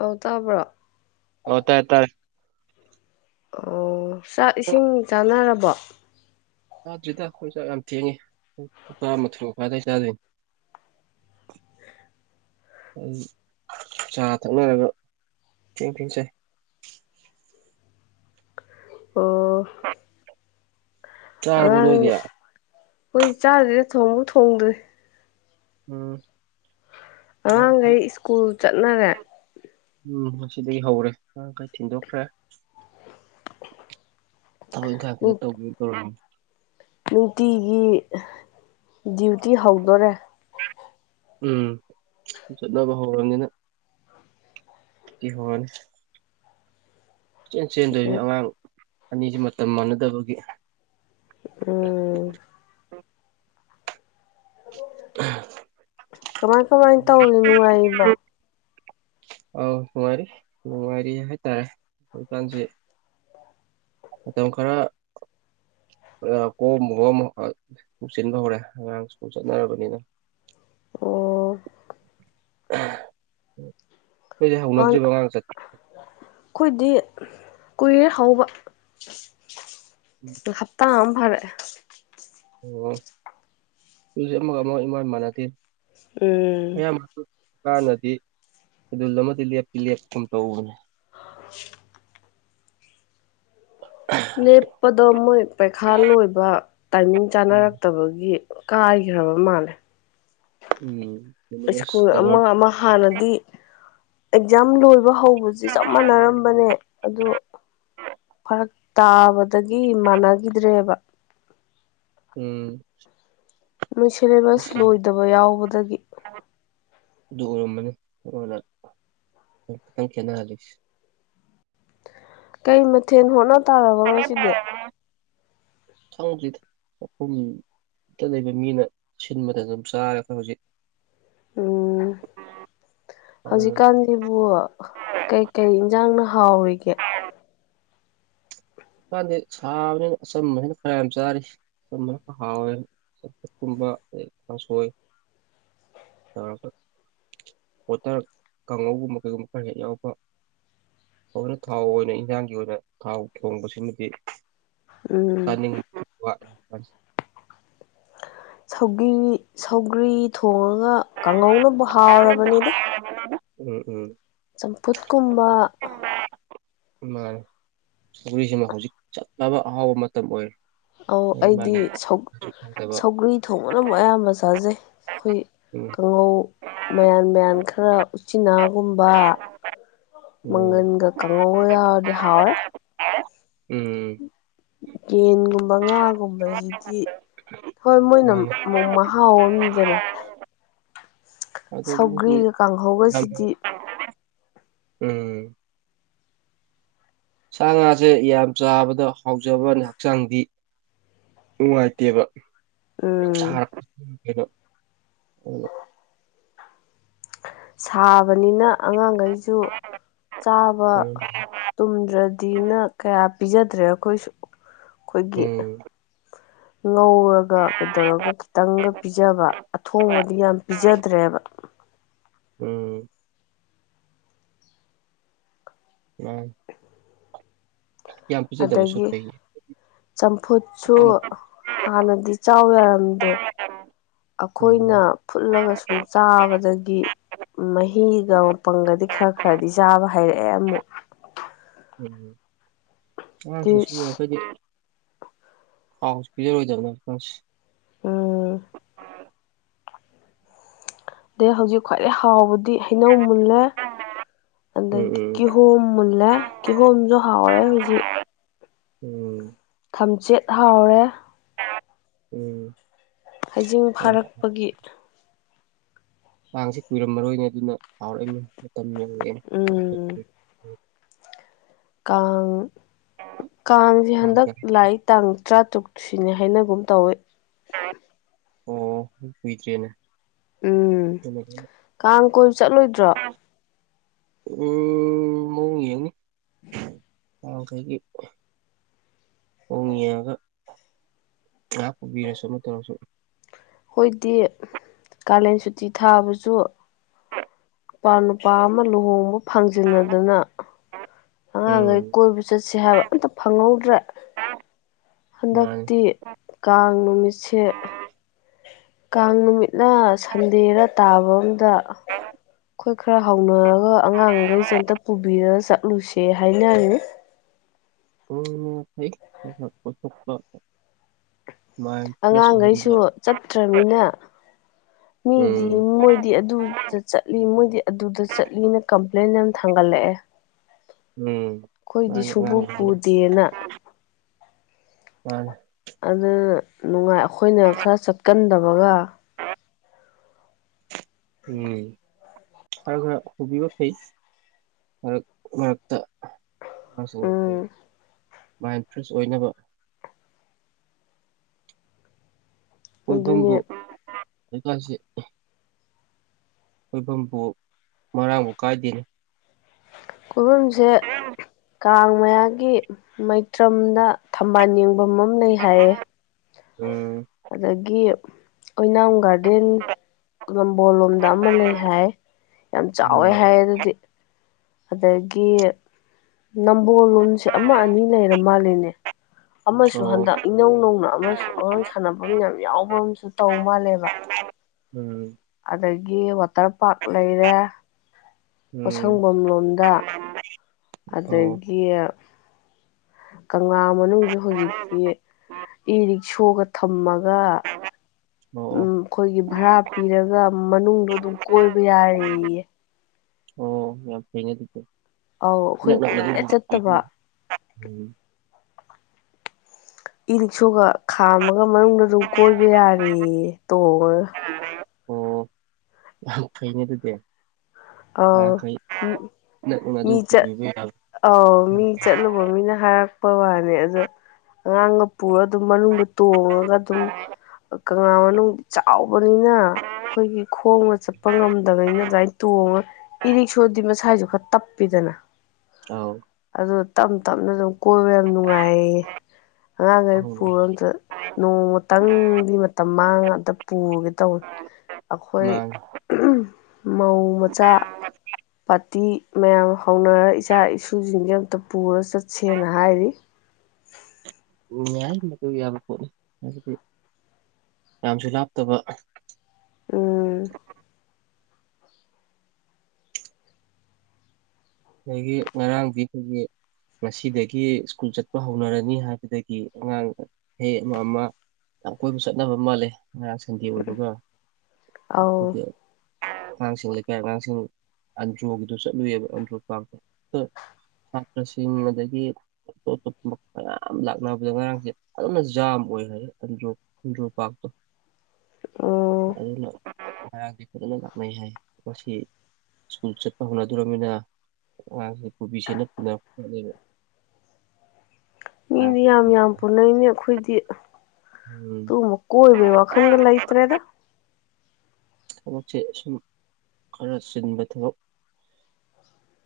ꯑ ꯇꯥꯕ꯭ꯔꯣ ꯍ ꯇ ꯇ ꯑꯣ ꯆꯥꯛ ꯏꯁꯤꯡ ꯆꯥꯅꯔꯕꯣ ꯆꯥꯗ꯭ꯔꯤꯗ ꯑꯩꯈꯣꯏ ꯆꯥꯛ ꯌꯥꯝ ꯊꯦꯡꯉꯤꯥ ꯃꯥꯊꯨ ꯃꯈꯥꯗꯥꯏ ꯆꯥꯗꯣꯏꯅꯤ ꯑꯦ ꯑꯩ ꯆꯥ ꯊꯛꯅꯔꯒ ꯊꯤꯟ ꯊꯤꯟꯁꯦ ꯑꯣ ꯍ ꯆꯥꯔꯕꯣ ꯅꯣꯏꯒꯤ ꯑꯩꯈꯣꯏ ꯆꯥꯗ꯭ꯔꯤꯗꯥ ꯊꯣꯡꯐꯥꯎ ꯊꯣꯡꯗ꯭ꯔꯤ ꯎꯝ ꯑꯉꯥꯡꯈꯩ ꯁꯀꯨꯜ ꯆꯠꯅꯔꯦ ꯎꯝ ꯉꯗꯒꯤ ꯍꯧꯔꯦ ꯃꯔꯥꯡꯈꯩ ꯊꯤꯟꯗꯣꯛꯈ꯭ꯔꯦ ꯊꯕꯛ ꯏꯪꯈ ꯇꯧꯕ ꯇꯧꯔ ꯅꯨꯡꯇꯤꯒꯤ ꯗ꯭ꯌꯨꯇꯤ ꯍꯧꯗꯣꯔꯦ ꯎꯝ ꯆꯠꯅꯕ ꯍꯧꯔꯕꯅꯤꯅ ꯀꯍꯣꯜ ꯆꯦꯟ ꯆꯦꯟꯗꯣꯏꯅꯤ ꯎꯝ ꯑꯉꯥꯡ ꯑꯅꯤꯁꯤ ꯃꯇꯝ ꯃꯥꯟꯅꯗꯕꯒꯤ ꯑꯣ ꯑ ꯀꯃꯥꯏ ꯀꯃꯥꯏꯅ ꯇꯧꯔꯤ ꯅꯨꯡꯉꯥꯏꯔꯤꯕꯣ ꯑꯥꯎ ꯅꯨꯡꯉꯥꯏꯔꯤ ꯅꯨꯡꯉꯥꯏꯔꯤ ꯍꯥꯏꯇꯥꯔꯦꯀꯥꯟꯁꯤ ꯃꯇꯝ ꯈꯔ ꯀꯣꯝꯣ ꯑꯃ ꯁꯤꯟꯕ ꯍꯧꯔꯦ ꯑꯉꯥꯡ ꯁ꯭ꯀꯨꯜ ꯆꯠꯅꯔꯕꯅꯤꯅ ꯑꯣ ꯑꯩꯣꯏꯗꯤ ꯍꯧꯅꯗ꯭ꯔꯤꯕ ꯃꯉꯥꯡ ꯆꯠ ꯑꯩꯈꯣꯏꯗꯤ ꯀꯨꯔꯦ ꯍꯧꯕ ꯍꯞꯇꯥ ꯑꯃ ꯐ ꯑꯣ ꯇꯖꯤ ꯑꯃꯨꯒ ꯑꯃꯛ ꯏꯃꯥꯟ ꯏ ꯃꯥꯟꯅꯗꯦ ꯎꯝ ꯀꯥꯟꯅꯗꯤ ꯁꯦꯗꯨꯜ ꯑꯃꯗꯤ ꯂꯦꯞꯇꯤ ꯂꯦꯞꯀꯨꯝ ꯇꯧꯕꯅꯦ [inaudible] ꯂꯦꯞꯄꯗꯣ ꯃꯣꯏ ꯄꯩꯈꯥ ꯂꯣꯏꯕ ꯇꯥꯏꯃꯤꯡ ꯆꯥꯅꯔꯛꯇꯕꯒꯤ ꯀꯥꯏꯈ꯭ꯔꯕ ꯃꯥꯜꯂꯦ ꯎꯝ ꯁꯤꯂꯦꯕꯁ ꯁ꯭ꯀꯨꯜ ꯑꯃ ꯀꯕꯔ ꯑꯃ ꯍꯥꯟꯅꯗꯤ ꯑꯦꯛꯖꯥꯝ ꯂꯣꯏ ꯍꯧꯕꯁ ꯆꯞ ꯃꯥꯟꯅꯔꯝꯕꯅꯦ ꯑ ꯐꯔꯛ ꯇꯥꯕꯗ ꯗꯒꯤ ꯃꯥꯟꯅꯈꯤꯗ꯭ꯔꯦꯕ ꯎꯝ ꯅꯣꯏ ꯁꯤꯦꯂꯦꯕꯁ ꯂꯣꯏꯗꯕ ꯌꯥꯎꯕꯗꯒꯤ ꯑꯗꯨ ꯎꯔꯃꯅꯤꯅ ꯈꯤꯇꯪ ꯈꯦꯠꯅꯍꯜꯂꯤꯁꯦ ꯀꯩ ꯃꯊꯦꯜ ꯍꯣꯠꯅ ꯇꯥꯔꯕ ꯉꯁꯤꯗꯤ ꯁ [unintelligible] ꯇ ꯂꯩꯕ ꯃꯤꯅ ꯁꯤꯟꯕ ꯃꯇꯝꯗ ꯑꯗꯨꯝ ꯆꯥꯔ ꯈꯣꯏ ꯍꯧꯖꯤꯛ ꯎꯃ ꯍꯧꯖꯤꯛꯀꯥꯟꯗꯤ ꯍꯧꯖꯤꯛꯀꯥꯟꯁꯤꯕꯨ ꯀꯩꯀꯩ ꯏꯟꯁꯥꯡꯅ ꯍꯥꯎꯔꯤꯒꯦ ꯀꯥꯟꯗꯤ ꯁꯥꯕꯅꯤꯅ ꯑꯆꯝꯕꯅꯤꯅ ꯈꯔ ꯌꯥꯝ ꯆꯥꯔꯤ ꯑꯆꯝꯕꯅ ꯍꯥꯎꯋꯦ ꯀꯥꯡꯁꯣꯏ [inaudible] ꯑ ꯄꯣꯇꯔ ꯀꯥꯡꯉꯧꯒꯨꯝꯕ ꯀꯩꯒꯨꯝꯕ ꯈꯔ ꯍꯦꯛ ꯌꯥꯎꯕ ꯍꯧꯔ ꯊꯥꯎ ꯑꯣꯏꯅ ꯏꯟꯖꯥꯡꯒꯤ ꯑꯣꯏꯅ ꯊꯥꯎ ꯊꯣꯡꯕꯁꯤꯃꯗꯤ ꯎꯝ ꯆꯥꯅꯤꯡꯕ ꯋꯥꯠꯂ ꯁ ꯁꯧꯒ꯭ꯔꯤ ꯊꯣꯡꯉꯒ ꯀꯥꯡꯍꯧꯅꯕꯨ ꯍꯥꯎꯔꯕꯅꯤꯗ ꯎꯝ ꯎꯝ ꯆꯝꯐꯨꯠꯀꯨꯝꯕ ꯃꯥ ꯄꯨꯈ꯭ꯔꯤꯁꯤꯃ ꯍꯧꯖꯤꯛ ꯆꯠꯂꯕ ꯑꯍꯥꯎꯕ ꯃꯇꯝ ꯑꯣꯏꯔꯦ ꯑꯧ ꯃꯥꯒꯤ ꯑꯩꯗꯤ ꯃꯥꯒꯤ ꯍꯥꯎꯇꯕ ꯁꯧꯒ꯭ꯔꯤ ꯊꯣꯡꯕꯅ ꯑꯃꯨꯛ ꯑꯌꯥꯝꯕ ꯆꯥꯖꯩ ꯑꯩꯈꯣꯏ ꯎꯝ ꯀꯥꯡꯉꯧ ꯃꯌꯥꯟ ꯃꯌꯥꯟ ꯈ ꯈꯔ ꯎꯆꯤꯅꯥꯒꯨꯝꯕ ꯎꯝ ꯃꯪꯒꯟꯒ ꯀꯥꯡꯍꯧꯒ ꯌꯥꯎꯔꯗꯤ ꯍꯥꯎꯔꯦ ꯎꯝ ꯌꯦꯟꯒꯨꯝꯕ ꯉꯥꯒꯨꯝꯕꯁꯤꯗꯤ ꯍꯣꯏ ꯃꯣꯏꯅ ꯃꯥꯅꯦ ꯑꯃꯨꯛ ꯃꯍꯥꯎꯝꯗꯅ ꯑꯗꯨ ꯃꯣꯏꯁꯨ ꯁꯧꯒ꯭ꯔꯤꯒ ꯌꯥꯝ ꯀꯥꯡꯍꯧꯒꯁꯤꯗꯤ ꯎꯝ ꯁꯥ ꯉꯥꯁꯦ ꯌꯥꯝ ꯆꯥꯕꯗ ꯍꯥꯎꯖꯕ ꯍꯛꯆꯥꯡꯗꯤ ꯅꯨꯡꯉꯥꯏꯇꯦꯕ ꯌꯥꯝ ꯎꯝ ꯁꯥꯔꯅꯨꯡꯥꯏꯕ ꯁꯥꯕꯅꯤꯅ ꯑꯉꯥꯡꯈꯩꯁꯨ ꯆꯥꯕ ꯇꯨꯝꯗ꯭ꯔꯗꯤꯅ ꯀꯌꯥ ꯄꯤꯖꯗ꯭ꯔꯦ ꯑꯩꯈꯣꯏꯁꯨ ꯑꯩꯈꯣꯏꯒꯤ ꯎꯝ ꯉꯧꯔꯒ ꯀꯩꯗꯧꯔꯒ ꯈꯤꯇꯪꯒ ꯄꯤꯖꯕ ꯑꯊꯣꯡꯕꯗꯤ ꯌꯥꯝ ꯄꯤꯖꯗ꯭ꯔꯦꯕ ꯎꯝ ꯑ ꯌꯥꯝ ꯄꯤꯖꯗꯕꯁꯨ ꯑꯗꯒꯤ ꯐꯩꯌꯦ ꯆꯝꯐꯨꯠꯁꯨ ꯍꯥꯟꯅꯗꯤ ꯆꯥꯎ ꯌꯥꯔꯝꯗꯦ ꯑꯩꯈꯣꯏꯅ ꯐꯨꯠꯂꯒ ꯁꯨꯝ ꯆꯥꯕꯗꯒꯤ ꯃꯍꯤꯒ ꯃꯄꯪꯒꯗꯤ ꯈꯔ ꯈꯔꯗꯤ ꯆꯥꯕ ꯍꯥꯏꯩꯔꯛꯑꯦ ꯑꯃꯨꯛ ꯎ ꯑ ꯁ ꯁꯤ ꯌꯥ ꯐꯩꯗꯤ ꯍꯥꯎ ꯄꯖ ꯑꯣꯏꯣꯏꯗꯕꯅꯁꯤ ꯎꯝ ꯑꯗꯩ ꯍꯧꯖꯤꯛ ꯈ꯭ꯋꯥꯏꯗꯩ ꯍꯥꯎꯕꯗꯤ ꯍꯩꯅꯧ ꯃꯨꯜꯂꯦ ꯎꯝ ꯑꯗꯒꯤ ꯎꯝ ꯀꯤꯍꯣꯝ ꯃꯨꯜꯂꯦ ꯀꯤꯍꯣꯝꯁꯨ ꯍꯥꯎꯔꯦ ꯍꯧꯖꯤꯛ ꯎꯝ ꯊꯝꯆꯦꯠ ꯍꯥꯎꯔꯦ ꯎꯝ ꯍꯩꯖꯤꯡ ꯃꯥꯅꯤ ꯐꯥꯔꯛꯄꯒꯤ ꯆꯥꯡꯁꯤ ꯀꯨꯏꯔꯝꯃꯔꯣꯏꯅꯦ ꯑꯗꯨꯅ ꯍꯥꯎꯔꯛꯏꯅꯤ ꯃꯇꯝ ꯌꯧꯔꯛꯑꯦꯅꯦ ꯎꯝ ꯀꯥꯡ ꯀꯥꯡꯁꯦ ꯇꯥꯡ ꯍꯟꯗꯛ ꯇꯔꯦꯠ ꯂꯥꯛꯏ ꯇꯥꯡ ꯇꯔꯥꯇꯔꯨꯛ ꯁꯤꯅꯤ ꯍꯥꯏꯅꯒꯨꯝ ꯇꯧꯏꯦ ꯑꯣ ꯍ ꯀꯦꯅꯦ ꯎꯝ ꯀꯥꯡ ꯀꯣꯏꯕ ꯆꯠꯂꯣꯏꯗ꯭ꯔꯣ ꯎ ꯃꯅꯤ ꯑꯣꯈꯒꯤ ꯍꯣꯡ ꯌꯦꯡꯉꯒ ꯉꯥꯏꯍꯥꯛ ꯄꯨꯕꯤꯔꯁꯨ ꯑꯃ ꯇꯧꯔꯁꯨ ꯑꯩꯣꯏꯗꯤ ꯀꯥꯂꯦꯟ ꯁꯨꯇꯤ ꯊꯥꯕꯁꯨ ꯅꯨꯄꯥ ꯅꯨꯄꯥ ꯑꯃ ꯂꯨꯍꯣꯡꯕ ꯐꯪꯖꯤꯟꯅꯗꯅ ꯎꯝ ꯑꯉꯥꯡꯈꯩ ꯀꯣꯏꯕ ꯆꯠꯁ ꯍꯥꯏꯕ ꯑꯝꯇ ꯐꯪꯍꯧꯗ꯭ꯔꯥ ꯃꯥꯅꯤ ꯍꯟꯗꯛꯇꯤ ꯀꯥꯡ ꯅꯨꯃꯤꯠꯁꯦ ꯀꯥꯡ ꯅꯨꯃꯤꯠ ꯅ ꯁꯟꯗꯦꯔ ꯇꯥꯕ ꯑꯝꯗ ꯑꯩꯈꯣꯏ ꯈꯔ ꯍꯧꯅꯔꯒ ꯑꯉꯥꯡ ꯩꯁꯦ ꯑꯝꯇ ꯄꯨꯕꯤꯔ ꯆꯠꯂꯨꯁꯦ ꯍꯥꯏꯅꯔꯦ ꯄ ꯊ ꯄꯊꯛꯇ ꯑꯉꯥꯡꯈꯩꯁꯨ ꯆꯠꯇ꯭ꯔꯃꯤꯅ ꯃꯤꯗꯤ ꯎꯝ ꯃꯣꯏꯗꯤ ꯑꯗꯨꯗ ꯆꯠꯂꯤ ꯃꯣꯏꯗꯤ ꯑꯗꯨꯗ ꯆꯠꯂꯤꯅ ꯀꯝꯄ꯭ꯂꯦꯟ ꯌꯥꯝ ꯊꯥꯡꯒꯠꯂꯛꯑꯦ ꯎꯝ ꯑꯩꯈꯣꯏꯗꯤ ꯃꯥꯅꯤ ꯁꯨꯡꯄꯨ ꯑꯉꯥꯡ ꯄꯨꯗꯦꯅ ꯃꯥꯅꯦ ꯑꯗꯨ ꯅꯨꯡꯉꯥꯏ ꯑꯩꯈꯣꯏꯅ ꯈꯔ ꯆꯠꯀꯟꯗꯕꯒ ꯎꯝ ꯈꯔ ꯈꯔ ꯍꯨꯕꯤꯕ ꯐꯩ ꯃꯔꯛ ꯃꯔꯛꯇ ꯁꯤꯡ ꯎꯝ ꯃꯥꯏꯟ ꯐ꯭ꯔꯦꯁ ꯑꯣꯏꯅꯕ ꯑꯗꯨꯅꯦ ꯀꯣꯏꯐꯝꯕꯨ ꯂꯩꯀꯥꯛꯁꯤ ꯑꯣꯏꯣꯏꯐꯝꯕꯨ ꯃꯔꯥꯡꯕꯨ ꯀꯥꯏꯗꯦꯅꯤ ꯈꯨꯕꯝꯁꯦ ꯀꯥꯡ ꯃꯌꯥꯒꯤ ꯃꯩꯇ꯭ꯔꯝꯗ ꯊꯝꯕꯥꯜ ꯌꯦꯡꯐꯝ ꯑꯃ ꯂꯩ ꯍꯥꯏꯌꯦ ꯎꯝ ꯑꯗꯒꯤ ꯑꯣꯏꯅꯥꯝ ꯒꯥꯔꯗ ꯒꯥꯔꯗꯦꯟ ꯅꯝꯕꯣꯜ ꯂꯣꯝꯗ ꯑꯃ ꯂꯩ ꯍꯥꯏ ꯌꯥꯝ ꯆꯥꯎꯋꯦ ꯎꯝ ꯍꯥꯏ ꯑꯗꯨꯗꯤ ꯑꯗꯒꯤ ꯅꯝꯕꯣꯜ ꯂꯣꯟꯁꯦ ꯑꯃ ꯑꯅꯤ ꯂꯩꯔ ꯃꯥꯜꯂꯤꯅꯦ ꯑꯃꯁꯨ ꯑꯣ ꯍꯟꯗꯛ ꯏꯅꯧ ꯅꯧꯅ ꯑꯃꯁꯨ ꯁ ꯑꯉꯥꯡ ꯁꯥꯟꯅꯅꯕ ꯌꯥꯝ ꯌꯥꯎꯕ ꯑꯃꯁꯨ ꯇꯧ ꯃꯥꯜꯂꯦꯕ ꯎꯝ ꯑꯗꯒꯤ ꯋꯥꯇꯔ ꯄꯥꯔꯛ ꯂꯩꯔꯦ ꯎꯝ ꯄꯣꯁꯪꯕꯐꯝꯝ ꯂꯣꯝꯗ ꯑꯗ ꯑꯣ ꯑꯣ ꯌꯦ ꯀꯪꯂꯥ ꯃꯅꯨꯡꯁꯨ ꯍꯧꯖꯤꯛꯇꯤ ꯏ ꯔꯤꯛꯁꯣꯒ ꯊꯝꯃꯒ ꯎꯝ ꯑꯣ ꯑꯩꯈꯣꯏꯒꯤ ꯚꯔꯥ ꯄꯤꯔꯒ ꯃꯅꯨꯡꯗꯣ ꯑꯗꯨꯝ ꯀꯣꯏꯕ ꯌꯥꯔꯌꯦ ꯊꯦꯡꯉꯦ ꯑꯥꯎ ꯑꯩꯈꯣꯏ ꯀꯨꯏꯔꯦ ꯆꯠꯇꯕ ꯎꯝ ꯏꯔꯤꯛꯁꯒ ꯈꯥꯝꯃꯒ ꯃꯅꯨꯡꯗ ꯑꯗꯨꯝ ꯀꯣꯏꯕ ꯌꯥꯔꯦ ꯇꯣꯡꯉꯒ ꯈꯅꯦ ꯑꯗꯨꯗꯤ ꯑꯥꯎ ꯑꯈꯣꯏ ꯏꯅꯛ ꯅꯛꯅ ꯑꯗꯨ ꯃꯤ ꯆ ꯄꯨꯕꯤꯕ ꯌꯥꯕ ꯑꯥꯎ ꯃꯤ ꯆꯠꯂꯨꯕ ꯃꯤꯅ ꯍꯥꯏꯔꯛꯄ ꯋꯥꯅꯤ ꯑꯗꯣ ꯑꯉꯥꯡꯒ ꯄꯨꯔꯒ ꯑꯗꯨꯝ ꯃꯅꯨꯡꯗ ꯇꯣꯡꯉꯒ ꯑꯗꯨꯝ ꯀꯪꯂꯥ ꯃꯅꯨꯡꯗꯤ ꯆꯥꯎꯕꯅꯤꯅ ꯑꯩꯈꯣꯏꯒꯤ ꯈꯣꯡꯅ ꯆꯠꯄ ꯉꯝꯗꯕꯅꯤꯅ ꯑꯗꯨꯃꯥꯏꯅ ꯇꯣꯡꯉ ꯏꯔꯤꯛꯁꯣꯗꯤ ꯃꯁꯥꯁꯨ ꯈꯔ ꯇꯞꯄꯤꯗꯅ ꯑꯥꯎ ꯑꯗꯨ ꯇꯞ ꯇꯞꯅ ꯑꯗꯨꯝ ꯀꯣꯏꯕ ꯌꯥꯝ ꯅꯨꯡꯉꯥꯏꯌꯦ ꯑꯉꯥꯡꯈꯩ ꯑꯍꯣꯡꯕ ꯄꯨꯔꯣꯝ ꯆꯠ ꯅꯣꯡꯃꯇꯪꯗꯤ ꯃꯇꯝ ꯃꯥꯡ ꯑꯝꯇ ꯄꯨꯒꯦ ꯇꯧꯋꯦ ꯑꯩꯈꯣꯏ ꯃꯥꯡ ꯃꯧ ꯃꯆꯥ ꯄꯥꯔꯇꯤ ꯃꯌꯥꯝ ꯍꯧꯅꯔꯒ ꯏꯆꯥ ꯏꯁꯨꯁꯤꯡꯁꯦ ꯑꯃꯝꯇ ꯄꯨꯔ ꯆꯠꯁꯦꯅ ꯍꯥꯏꯔꯤ ꯎ ꯌꯥꯏ ꯃꯗꯨ ꯌꯥꯕ ꯄꯣꯠꯅꯤ ꯍꯥꯏꯕꯗꯤ ꯌꯥꯝꯁꯨ ꯂꯥꯞꯇꯕ ꯎꯝ ꯑꯗꯒꯤ ꯉꯔꯥꯡꯗꯤ ꯑꯩꯈꯣꯏꯒꯤ ꯉꯁꯤꯗꯒꯤ ꯁ꯭ꯀꯨꯜ ꯆꯠꯄ ꯍꯧꯅꯔꯅꯤ ꯍꯥꯏꯕꯗꯒꯤ ꯑꯉꯥꯡ ꯍꯦꯛ ꯑꯃ ꯑꯃ ꯌꯥꯝ ꯀꯣꯏꯕ ꯆꯠꯅꯕ ꯃꯥꯜꯂꯦ ꯉꯔꯥꯡ ꯁꯟꯗꯦ ꯑꯣꯏꯕꯒ ꯑꯧ ꯑꯉꯥꯡꯁꯤꯡ ꯂꯩꯀꯥꯏ ꯑꯉꯥꯡꯁꯤꯡ ꯑꯟꯗ꯭ꯔꯣꯒꯤꯗꯨꯣ ꯆꯠꯂꯨꯏꯑꯕ ꯑꯟꯗ꯭ꯔꯣ ꯄꯥꯛꯇ ꯑ ꯁꯥꯁꯤ ꯆꯤꯡ ꯑꯗꯒꯤ ꯑꯇꯣꯞ ꯑꯇꯣꯞꯄ ꯃꯌꯥꯝ ꯂꯥꯛꯅꯕꯗ ꯉꯔꯥꯡꯁꯦ ꯑꯗꯨꯅ ꯖꯥꯝ ꯑꯣꯏ ꯍꯥꯏ ꯣ ꯄꯇ ꯎꯝ ꯑꯗꯨꯅ ꯍꯔꯥꯡꯁꯦ ꯐꯖꯅ ꯂꯥꯛꯅꯩ ꯍꯥꯏꯣ ꯁꯤ ꯁ꯭ꯀꯨꯜ ꯆꯠꯄ ꯍꯧꯣꯠꯅꯗꯣꯔꯃꯤꯅ ꯑꯁꯦ ꯀꯣꯕꯤꯁꯦ ꯅꯠꯇꯅ ꯑꯗꯨ ꯃꯤꯗꯤ ꯌꯥꯝ ꯌꯥꯝ ꯄꯨꯅꯩꯅꯦ ꯑꯩꯈꯣꯏ ꯇꯨ ꯎꯝ ꯃ ꯀꯣꯏ ꯑꯣꯏꯕ ꯋꯥ ꯈꯪꯒ ꯂ ꯏꯇꯔꯦꯗ ꯊꯕꯛꯁꯦ ꯑꯁꯨꯝ ꯈꯔ ꯆꯤꯟꯕ ꯊꯕꯛ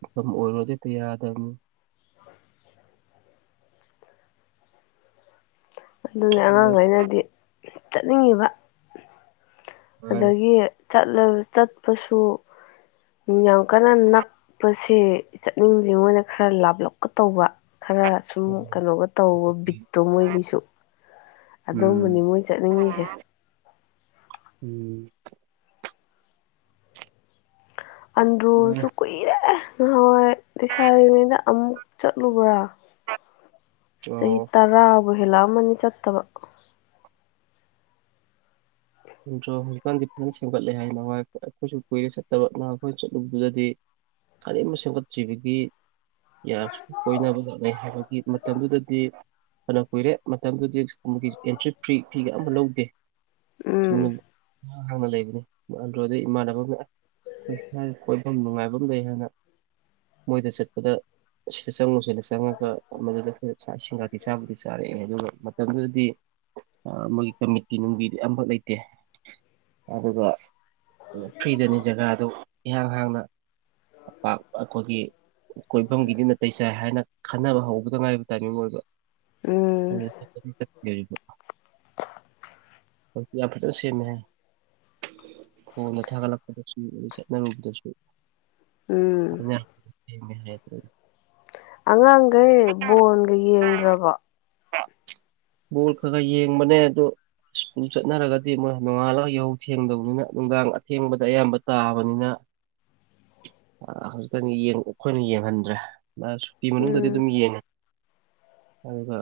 ꯃꯇꯝ ꯑꯣꯏꯔꯣꯗꯤꯗꯤ ꯌꯥꯗꯕꯅꯤ ꯑꯗꯨꯅꯦ ꯑꯉꯥꯡꯈꯩꯅꯗꯤ ꯆꯠꯅꯤꯡꯉꯤꯕ ꯑꯗꯒꯤ ꯆꯠꯄꯁꯨ ꯌꯥꯝ ꯀꯟꯅ ꯅꯛꯄꯁꯦ ꯆꯠꯅꯤꯡꯕꯗꯤꯦ ꯃꯣꯏꯅ ꯈꯔ ꯂꯥꯞꯂꯞꯀ ꯇꯧꯕ ꯈꯔ ꯁꯨꯝ ꯀꯩꯅꯣꯒ ꯇꯧꯕ ꯕꯤꯠꯇꯣ ꯃꯣꯏꯒꯤꯁꯨ ꯑꯗꯨꯝꯕꯅꯤ ꯎꯝ ꯃꯣꯏ ꯆꯠꯅꯤꯡꯉꯤꯁꯦ ꯎꯝ ꯑꯟꯗ꯭ꯔꯨꯁꯨ ꯀꯨꯏꯔꯦ ꯅꯍꯥꯟꯋꯥꯏ ꯁꯥꯔꯤꯉꯩꯗ ꯑꯃꯨꯛ ꯆꯠꯂꯨꯕ꯭ꯔꯥ ꯆꯍꯤ ꯑꯣ ꯇꯔꯥꯕꯨ ꯍꯦꯜꯂꯛꯑꯝꯃꯅꯤ ꯆꯠꯇꯕ ꯗ꯭ꯔꯣ ꯍꯧꯖꯤꯛꯀꯥꯟꯗꯤ ꯐꯖꯅ ꯁꯦꯝꯒꯠꯂꯦ ꯍꯥꯏꯅꯅꯨꯡꯉꯥꯏ ꯑꯩꯈꯣꯏꯁꯨ ꯀꯨꯏꯔ ꯆꯠꯇꯕ ꯑꯩꯈꯣꯏꯅ ꯆꯠꯂꯨꯕꯗꯨꯗꯗꯤ ꯀꯔꯤꯕ ꯁꯦꯝꯒꯠꯇ꯭ꯔꯤꯕꯒꯤ ꯌꯥꯁꯨ ꯀꯣꯏꯅꯕ ꯂꯥꯛꯅꯩ ꯍꯥꯏꯕꯒꯤ ꯃꯇꯝꯗꯨꯗꯗꯤ ꯐꯅ ꯀꯨꯏꯔꯦ ꯃꯇꯝꯗꯨꯗꯤ ꯁꯀꯨꯝꯒꯤ ꯑꯦꯟꯇ꯭ꯔꯤ ꯐꯤ ꯐꯤꯒ ꯑꯃ ꯂꯧꯗꯦ ꯎꯝ ꯁꯨꯝꯅ ꯍꯥꯡꯅ ꯂꯩꯕꯅꯦ ꯑꯗꯣꯗ ꯏꯃꯥꯟꯅꯕ ꯑꯃꯅ ꯑꯩꯈꯣꯏ ꯏꯁꯥꯒꯤ ꯀꯣꯏꯐꯝ ꯅꯨꯡꯉꯥꯏꯐꯝ ꯂꯩ ꯍꯥꯏꯅ ꯃꯣꯏꯗ ꯆꯠꯄꯗ ꯁꯤꯗ ꯆꯪꯉꯨꯁꯤꯅ ꯆꯪꯉꯒ ꯃꯗꯨꯗ ꯐ ꯁꯤꯡꯒꯥꯇꯤ ꯆꯥꯕꯨꯗꯤ ꯆꯥꯔꯦ ꯑꯗꯨ ꯃꯇꯝꯗꯨꯗꯗꯤ ꯃꯣꯏꯒꯤ ꯀꯃꯤꯇꯤ ꯅꯨꯡꯒꯤꯗꯤ ꯑꯃꯈꯛ ꯂꯩꯇꯦ ꯑꯣꯀꯦ ꯑꯗꯨꯒ ꯐ꯭ꯔꯤꯗꯅꯤ ꯖꯒꯥꯗꯨ ꯏꯍꯥꯡ ꯍꯥꯡꯅꯄꯥꯛ ꯑꯩꯈꯣꯏꯒꯤ ꯀꯣꯏꯐꯝꯒꯤꯗꯤ ꯅꯥꯇꯩ ꯆꯥꯏ ꯍꯥꯏꯅ ꯈꯟꯅꯕ ꯍꯧꯕꯗ ꯉꯥꯏꯕ ꯇꯥꯏꯃꯤꯡ ꯑꯣꯏꯕ ꯎꯝ [unintelligible] ꯌꯥ ꯐꯔꯣꯁ ꯁꯦꯝꯃꯦ ꯍꯅ ꯊꯒ ꯂꯄꯗꯁꯨ ꯆꯅꯕꯗꯁꯨ ꯎꯝ ꯍꯥꯏ ꯑꯉꯥꯡꯈꯩ ꯕꯣꯟꯒ ꯌꯦꯡꯗ꯭ꯔꯕ ꯕꯣꯜ ꯈꯔ ꯈꯔ ꯌꯦꯡꯕꯅꯦ ꯑꯗꯣ ꯁꯀꯨꯜ ꯆꯠꯅꯔꯒꯗꯤ ꯃꯣꯏ ꯅꯣꯡꯉꯥꯜꯂꯒ ꯏꯍꯧ ꯊꯦꯡꯗꯕꯅꯤꯅ ꯅꯨꯡꯗꯥꯡ ꯑꯊꯦꯡꯕꯗ ꯑꯌꯥꯝꯕ ꯇꯥꯕꯅꯤꯅ ꯍꯧꯖꯤꯛꯇꯪ ꯑꯩꯈꯣꯏꯅ ꯌꯦꯡꯍꯟꯗ꯭ꯔꯦ ꯃꯥ ꯁꯨꯇꯤ ꯃꯅꯨꯡꯗꯗꯤ ꯎꯝ ꯑꯗꯨꯝ ꯌꯦꯡꯉꯦ ꯑꯗꯨꯒ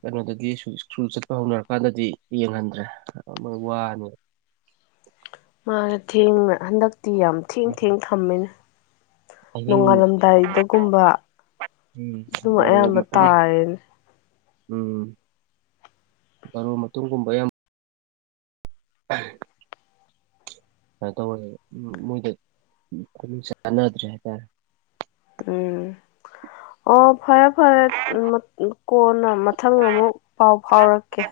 ꯀꯩꯅꯣꯗꯒꯤ ꯁ꯭ꯀꯨꯜ ꯆꯠꯄ ꯍꯧꯅꯔꯀꯥꯟꯗꯗꯤ ꯌꯦꯡꯍꯟꯗ꯭ꯔꯦ ꯋꯥꯅꯤ ꯃꯥꯅ ꯊꯦꯡꯅ ꯍꯟꯗꯛꯇꯤ ꯌꯥꯝ ꯊꯦꯡ ꯊꯦꯡ ꯊꯝꯃꯦꯅꯦ ꯑꯍꯤꯡ ꯅꯣꯡꯉꯥꯜꯂꯝꯗꯥꯏꯗꯒꯨꯝꯕ ꯎꯝ ꯑꯗꯨꯝ ꯕꯥꯔꯣ ꯑꯌꯥꯝꯕ ꯃꯇꯨꯡ ꯇꯥꯏꯅꯦ ꯎꯝ ꯕꯥꯔꯣ ꯃꯇꯨꯡꯒꯨꯝꯕ ꯌꯥꯝ ꯍ ꯇꯧꯔ ꯃꯣꯏꯗ ꯈꯨ ꯆꯥꯟꯅꯗ꯭ꯔꯦ ꯍꯥꯏꯇꯥꯔꯦ ꯎꯝ ꯑꯣ ꯑꯣ ꯐꯔꯦ ꯐꯔꯦ ꯀꯣꯟꯅ ꯃꯊꯪ ꯑꯃꯨꯛ ꯄꯥꯎ ꯐꯥꯎꯔꯛꯀꯦ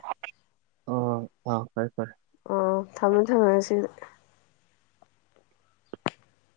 ꯑꯣ ꯐꯔꯦ ꯐꯔꯦ ꯑꯣ ꯊꯝꯃꯃꯦ ꯊꯝꯃꯒ ꯁꯤ